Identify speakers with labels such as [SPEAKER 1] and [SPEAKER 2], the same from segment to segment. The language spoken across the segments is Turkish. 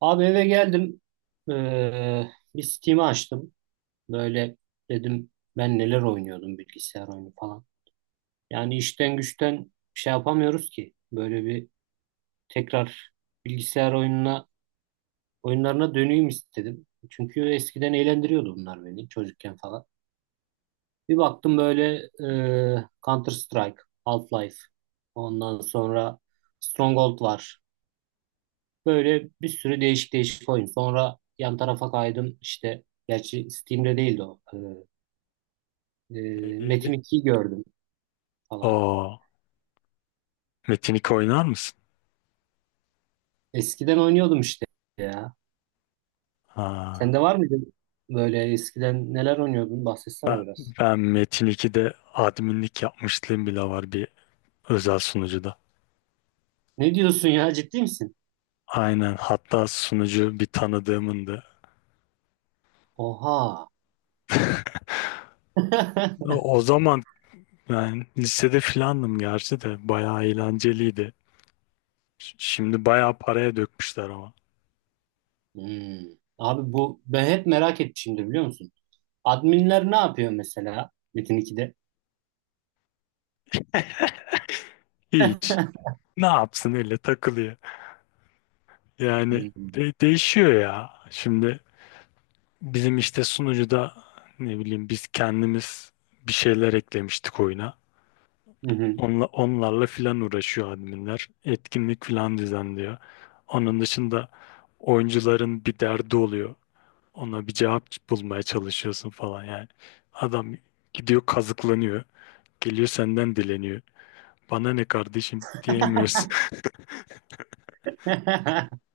[SPEAKER 1] Abi eve geldim. Ee, bir Steam'i açtım. Böyle dedim ben neler oynuyordum bilgisayar oyunu falan. Yani işten güçten şey yapamıyoruz ki. Böyle bir tekrar bilgisayar oyunlarına döneyim istedim. Çünkü eskiden eğlendiriyordu bunlar beni çocukken falan. Bir baktım böyle Counter Strike, Half-Life. Ondan sonra Stronghold var. Böyle bir sürü değişik değişik oyun. Sonra yan tarafa kaydım işte. Gerçi Steam'de değildi o.
[SPEAKER 2] Neydi?
[SPEAKER 1] Metin 2'yi gördüm falan.
[SPEAKER 2] Oo, Metin 2 oynar mısın?
[SPEAKER 1] Eskiden oynuyordum işte ya.
[SPEAKER 2] Ha,
[SPEAKER 1] Sende var mıydı böyle eskiden neler oynuyordun?
[SPEAKER 2] ben,
[SPEAKER 1] Bahsetsene biraz.
[SPEAKER 2] ben Metin 2'de adminlik yapmışlığım bile var, bir özel sunucuda.
[SPEAKER 1] Ne diyorsun ya ciddi misin?
[SPEAKER 2] Aynen, hatta sunucu bir tanıdığımındı.
[SPEAKER 1] Oha.
[SPEAKER 2] O o zaman ben lisede filandım gerçi, de bayağı eğlenceliydi. Şimdi bayağı paraya dökmüşler ama.
[SPEAKER 1] Hmm. Abi bu ben hep merak etmişimdir biliyor musun? Adminler ne yapıyor mesela Metin 2'de?
[SPEAKER 2] Hiç. Ne yapsın, öyle takılıyor. Yani
[SPEAKER 1] Hmm.
[SPEAKER 2] değişiyor ya. Şimdi bizim işte sunucuda, ne bileyim, biz kendimiz bir şeyler eklemiştik oyuna.
[SPEAKER 1] Hı hı.
[SPEAKER 2] Onlarla filan uğraşıyor adminler. Etkinlik filan düzenliyor. Onun dışında oyuncuların bir derdi oluyor. Ona bir cevap bulmaya çalışıyorsun falan yani. Adam gidiyor, kazıklanıyor. Geliyor senden dileniyor. Bana ne kardeşim diyemiyorsun.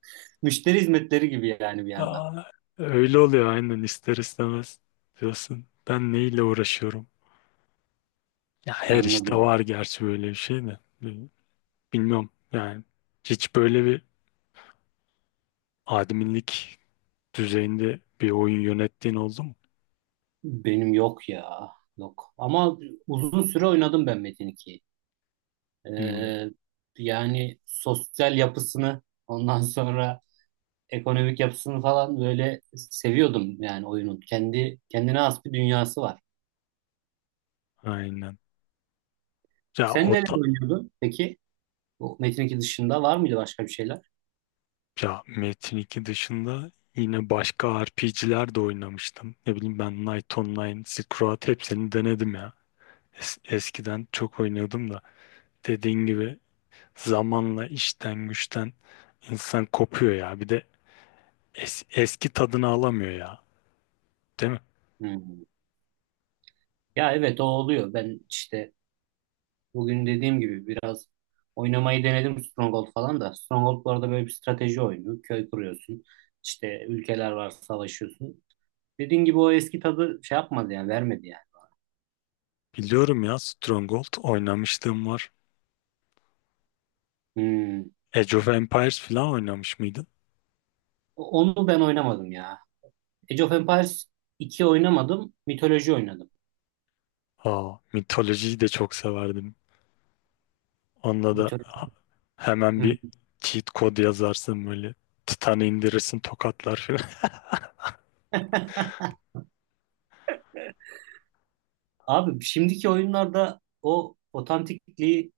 [SPEAKER 1] Müşteri hizmetleri gibi yani bir yandan.
[SPEAKER 2] Aa, öyle oluyor aynen, ister istemez diyorsun. Ben neyle uğraşıyorum? Ya her işte
[SPEAKER 1] Anladım.
[SPEAKER 2] var gerçi böyle bir şey de. Bilmiyorum yani. Hiç böyle bir adminlik düzeyinde bir oyun yönettiğin oldu mu?
[SPEAKER 1] Benim yok ya. Yok. Ama uzun süre oynadım ben Metin 2'yi.
[SPEAKER 2] Hmm,
[SPEAKER 1] Ee, yani sosyal yapısını ondan sonra ekonomik yapısını falan böyle seviyordum yani oyunun. Kendi kendine has bir dünyası var.
[SPEAKER 2] aynen. Ya
[SPEAKER 1] Sen
[SPEAKER 2] o
[SPEAKER 1] neler
[SPEAKER 2] da,
[SPEAKER 1] oynuyordun peki? Bu Metin 2 dışında var mıydı başka bir şeyler?
[SPEAKER 2] ya Metin 2 dışında yine başka RPG'ler de oynamıştım. Ne bileyim, ben Knight Online, Silk Road, hepsini denedim ya. Eskiden çok oynuyordum da, dediğin gibi zamanla işten güçten insan kopuyor ya. Bir de eski tadını alamıyor ya. Değil mi?
[SPEAKER 1] Hmm. Ya evet o oluyor. Ben işte bugün dediğim gibi biraz oynamayı denedim Stronghold falan da. Stronghold bu arada böyle bir strateji oyunu. Köy kuruyorsun. İşte ülkeler var savaşıyorsun. Dediğim gibi o eski tadı şey yapmadı yani vermedi yani.
[SPEAKER 2] Biliyorum ya, Stronghold oynamışlığım var.
[SPEAKER 1] Hmm.
[SPEAKER 2] Age of Empires falan oynamış mıydın?
[SPEAKER 1] Onu ben oynamadım ya. Age of Empires 2 oynamadım. Mitoloji oynadım.
[SPEAKER 2] Aa, mitolojiyi de çok severdim. Onda da
[SPEAKER 1] Mitoloji.
[SPEAKER 2] hemen
[SPEAKER 1] Hı.
[SPEAKER 2] bir cheat kod yazarsın böyle. Titan'ı indirirsin, tokatlar falan.
[SPEAKER 1] Abi şimdiki oyunlarda o otantikliği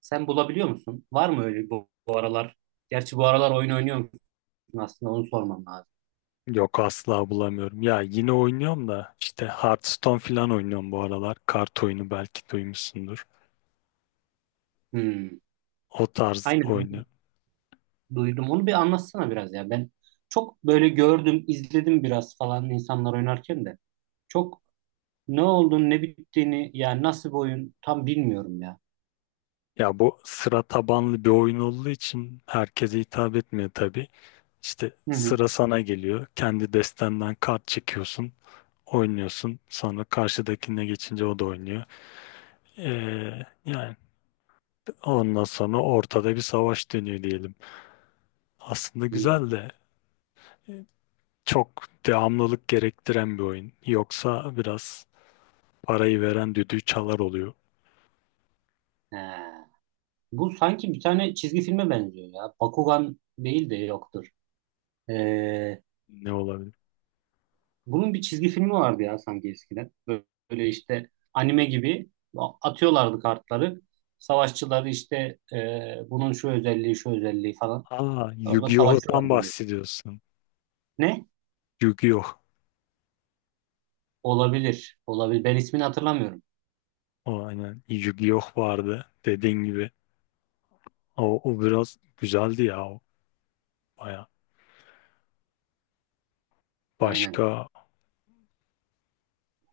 [SPEAKER 1] sen bulabiliyor musun? Var mı öyle bu aralar? Gerçi bu aralar oyun oynuyor musun aslında onu sormam lazım.
[SPEAKER 2] Yok, asla bulamıyorum. Ya yine oynuyorum da, işte Hearthstone falan oynuyorum bu aralar. Kart oyunu, belki duymuşsundur.
[SPEAKER 1] Hmm.
[SPEAKER 2] O tarz
[SPEAKER 1] Aynen.
[SPEAKER 2] oyunu.
[SPEAKER 1] Duydum. Onu bir anlatsana biraz ya. Ben çok böyle gördüm, izledim biraz falan insanlar oynarken de. Çok ne olduğunu, ne bittiğini, yani nasıl bir oyun tam bilmiyorum ya.
[SPEAKER 2] Ya bu sıra tabanlı bir oyun olduğu için herkese hitap etmiyor tabii. İşte
[SPEAKER 1] Hı hı.
[SPEAKER 2] sıra sana geliyor. Kendi destenden kart çekiyorsun, oynuyorsun. Sonra karşıdakine geçince o da oynuyor. Yani ondan sonra ortada bir savaş dönüyor diyelim. Aslında
[SPEAKER 1] Hmm.
[SPEAKER 2] güzel de e, çok devamlılık gerektiren bir oyun. Yoksa biraz parayı veren düdüğü çalar oluyor.
[SPEAKER 1] He. Bu sanki bir tane çizgi filme benziyor ya. Bakugan değil de yoktur. Ee,
[SPEAKER 2] Ne olabilir?
[SPEAKER 1] bunun bir çizgi filmi vardı ya sanki eskiden. Böyle işte anime gibi atıyorlardı kartları. Savaşçıları işte bunun şu özelliği, şu özelliği falan.
[SPEAKER 2] Aa,
[SPEAKER 1] Orada
[SPEAKER 2] Yu-Gi-Oh'tan
[SPEAKER 1] savaşıyorlar böyle.
[SPEAKER 2] bahsediyorsun.
[SPEAKER 1] Ne?
[SPEAKER 2] Yu-Gi-Oh.
[SPEAKER 1] Olabilir. Olabilir. Ben ismini hatırlamıyorum.
[SPEAKER 2] O aynen, Yu-Gi-Oh vardı dediğin gibi. O biraz güzeldi ya, o baya.
[SPEAKER 1] Aynen.
[SPEAKER 2] Başka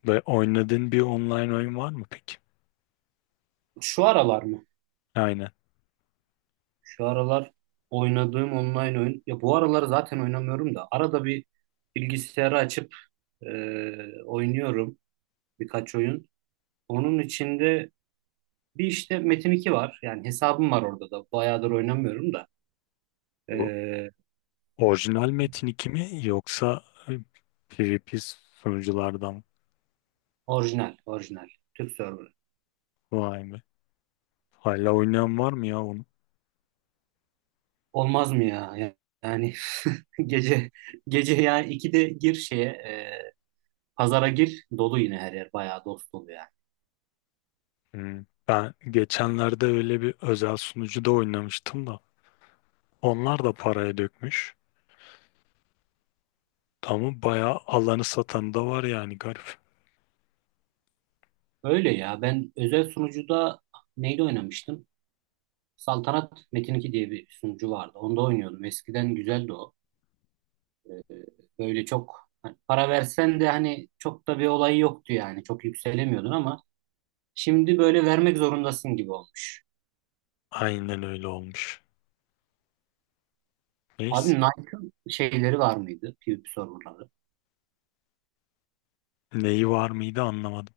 [SPEAKER 2] ve oynadığın bir online oyun var mı peki?
[SPEAKER 1] Şu aralar mı?
[SPEAKER 2] Aynen.
[SPEAKER 1] Şu aralar oynadığım online oyun. Ya bu aralar zaten oynamıyorum da. Arada bir bilgisayarı açıp e, oynuyorum birkaç oyun. Onun içinde bir işte Metin 2 var. Yani hesabım var orada da. Bayağıdır oynamıyorum da.
[SPEAKER 2] Bu
[SPEAKER 1] E,
[SPEAKER 2] orijinal Metin 2 mi, yoksa e, PvP sunuculardan?
[SPEAKER 1] orijinal, orijinal. Türk serverı.
[SPEAKER 2] Vay be. Hala oynayan var mı ya onu?
[SPEAKER 1] Olmaz mı ya? Yani gece gece yani 2'de gir şeye pazara gir. Dolu yine her yer. Bayağı dost dolu yani.
[SPEAKER 2] Hmm. Ben geçenlerde öyle bir özel sunucuda oynamıştım da. Onlar da paraya dökmüş. Tamam, bayağı alanı satan da var yani, garip.
[SPEAKER 1] Öyle ya. Ben özel sunucuda neyde oynamıştım? Saltanat Metin 2 diye bir sunucu vardı. Onda oynuyordum. Eskiden güzeldi o. Ee, Böyle çok hani para versen de hani çok da bir olayı yoktu yani. Çok yükselemiyordun ama şimdi böyle vermek zorundasın gibi olmuş.
[SPEAKER 2] Aynen, öyle olmuş.
[SPEAKER 1] Abi
[SPEAKER 2] Neyse.
[SPEAKER 1] Knight'ın şeyleri var mıydı? PvP serverları.
[SPEAKER 2] Neyi var mıydı, anlamadım.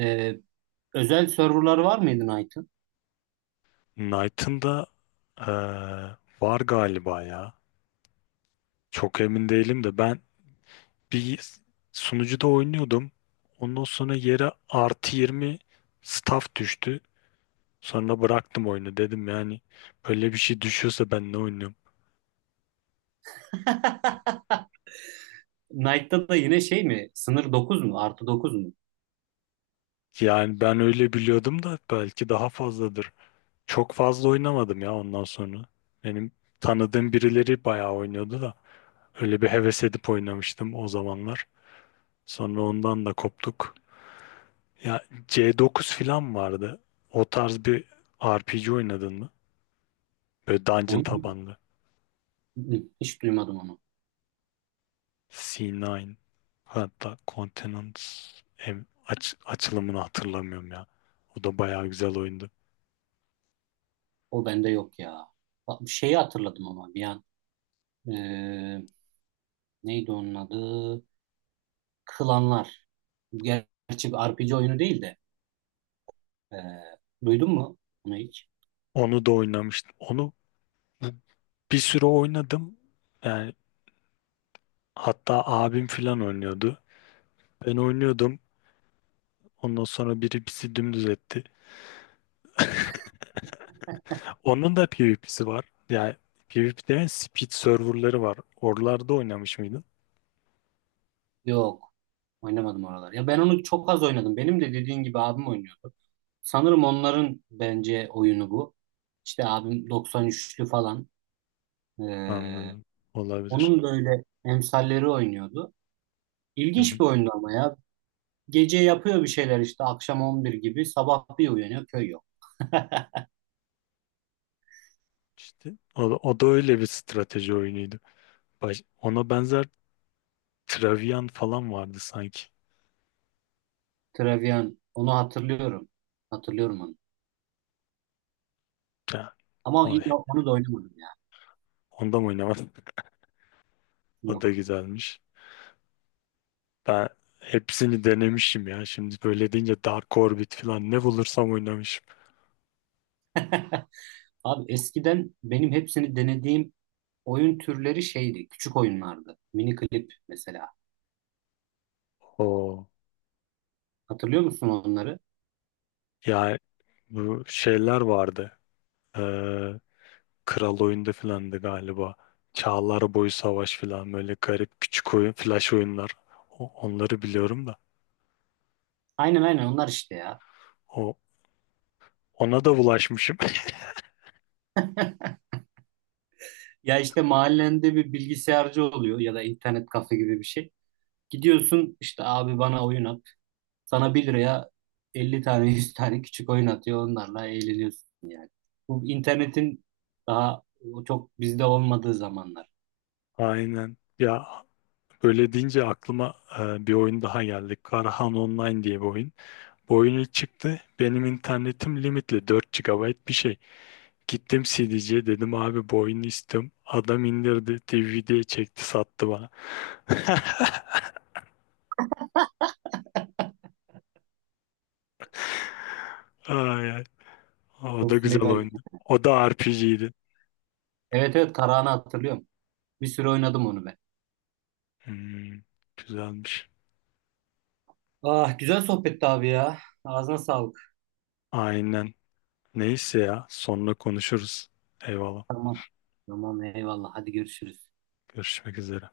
[SPEAKER 1] Ee, özel serverları var mıydı Knight'ın?
[SPEAKER 2] Knight'ın da eee, var galiba ya. Çok emin değilim de, ben bir sunucuda oynuyordum. Ondan sonra yere +20 staff düştü. Sonra bıraktım oyunu, dedim yani böyle bir şey düşüyorsa ben ne oynuyorum?
[SPEAKER 1] Knight'ta da yine şey mi? Sınır 9 mu? Artı dokuz mu?
[SPEAKER 2] Yani ben öyle biliyordum da, belki daha fazladır. Çok fazla oynamadım ya ondan sonra. Benim tanıdığım birileri bayağı oynuyordu da, öyle bir heves edip oynamıştım o zamanlar. Sonra ondan da koptuk. Ya C9 falan vardı. O tarz bir RPG oynadın mı? Böyle dungeon
[SPEAKER 1] Onu
[SPEAKER 2] tabanlı.
[SPEAKER 1] hiç duymadım onu.
[SPEAKER 2] C9, hatta Continent, açılımını hatırlamıyorum ya. O da bayağı güzel oyundu.
[SPEAKER 1] O bende yok ya. Bak, bir şeyi hatırladım ama bir an. Ee, neydi onun adı? Klanlar. Gerçi bir RPG oyunu değil de. ee, duydun mu onu hiç?
[SPEAKER 2] Onu da oynamıştım. Onu bu- bir süre oynadım. Yani hatta abim falan oynuyordu. Ben oynuyordum. Ondan sonra biri bizi dümdüz etti. Onun da PvP'si var. Yani PvP demeyen speed serverları var. Oralarda oynamış mıydın?
[SPEAKER 1] Yok. Oynamadım oralar. Ya ben onu çok az oynadım. Benim de dediğin gibi abim oynuyordu. Sanırım onların bence oyunu bu. İşte abim 93'lü falan. Ee,
[SPEAKER 2] Anladım. Olabilir.
[SPEAKER 1] onun böyle emsalleri oynuyordu.
[SPEAKER 2] Hı hı.
[SPEAKER 1] İlginç bir oyundu ama ya. Gece yapıyor bir şeyler işte akşam 11 gibi sabah bir uyanıyor köy
[SPEAKER 2] İşte o da öyle bir strateji oyunuydu. Ona benzer Travian falan vardı sanki.
[SPEAKER 1] Trevian. Onu hatırlıyorum. Hatırlıyorum onu.
[SPEAKER 2] Ya,
[SPEAKER 1] Ama
[SPEAKER 2] o,
[SPEAKER 1] onu da oynamadım ya.
[SPEAKER 2] onda mı oynamadım? O da
[SPEAKER 1] Yok.
[SPEAKER 2] güzelmiş. Ben hepsini denemişim ya. Şimdi böyle deyince Dark Orbit falan, ne bulursam oynamışım.
[SPEAKER 1] Abi eskiden benim hepsini denediğim oyun türleri şeydi. Küçük oyunlardı. Mini klip mesela.
[SPEAKER 2] O
[SPEAKER 1] Hatırlıyor musun onları?
[SPEAKER 2] yani, bu şeyler vardı. Ee, Kral oyunda filandı galiba. Çağlar boyu savaş filan, böyle garip küçük oyun, flash oyunlar. Onları biliyorum da.
[SPEAKER 1] Aynen aynen onlar işte ya.
[SPEAKER 2] O ona da bulaşmışım.
[SPEAKER 1] Ya işte mahallende bir bilgisayarcı oluyor ya da internet kafe gibi bir şey. Gidiyorsun işte abi bana oyun at. Sana 1 liraya 50 tane 100 tane küçük oyun atıyor. Onlarla eğleniyorsun yani. Bu internetin daha çok bizde olmadığı zamanlar.
[SPEAKER 2] Aynen. Ya öyle deyince aklıma bir oyun daha geldi. Karahan Online diye bir oyun. Bu oyun ilk çıktı. Benim internetim limitli, 4 gigabayt bir şey. Gittim CD'ciye, dedim abi bu oyunu istiyorum. Adam indirdi, DVD'ye çekti, sattı bana. Ay, ay. O da
[SPEAKER 1] Of ne
[SPEAKER 2] güzel
[SPEAKER 1] garip.
[SPEAKER 2] oyundu. O da RPG'ydi.
[SPEAKER 1] Evet evet Karahan'ı hatırlıyorum. Bir süre oynadım onu ben.
[SPEAKER 2] Hmm, güzelmiş.
[SPEAKER 1] Ah güzel sohbetti abi ya. Ağzına sağlık.
[SPEAKER 2] Aynen. Neyse, ya sonra konuşuruz. Eyvallah.
[SPEAKER 1] Tamam. Tamam eyvallah. Hadi görüşürüz.
[SPEAKER 2] Görüşmek üzere.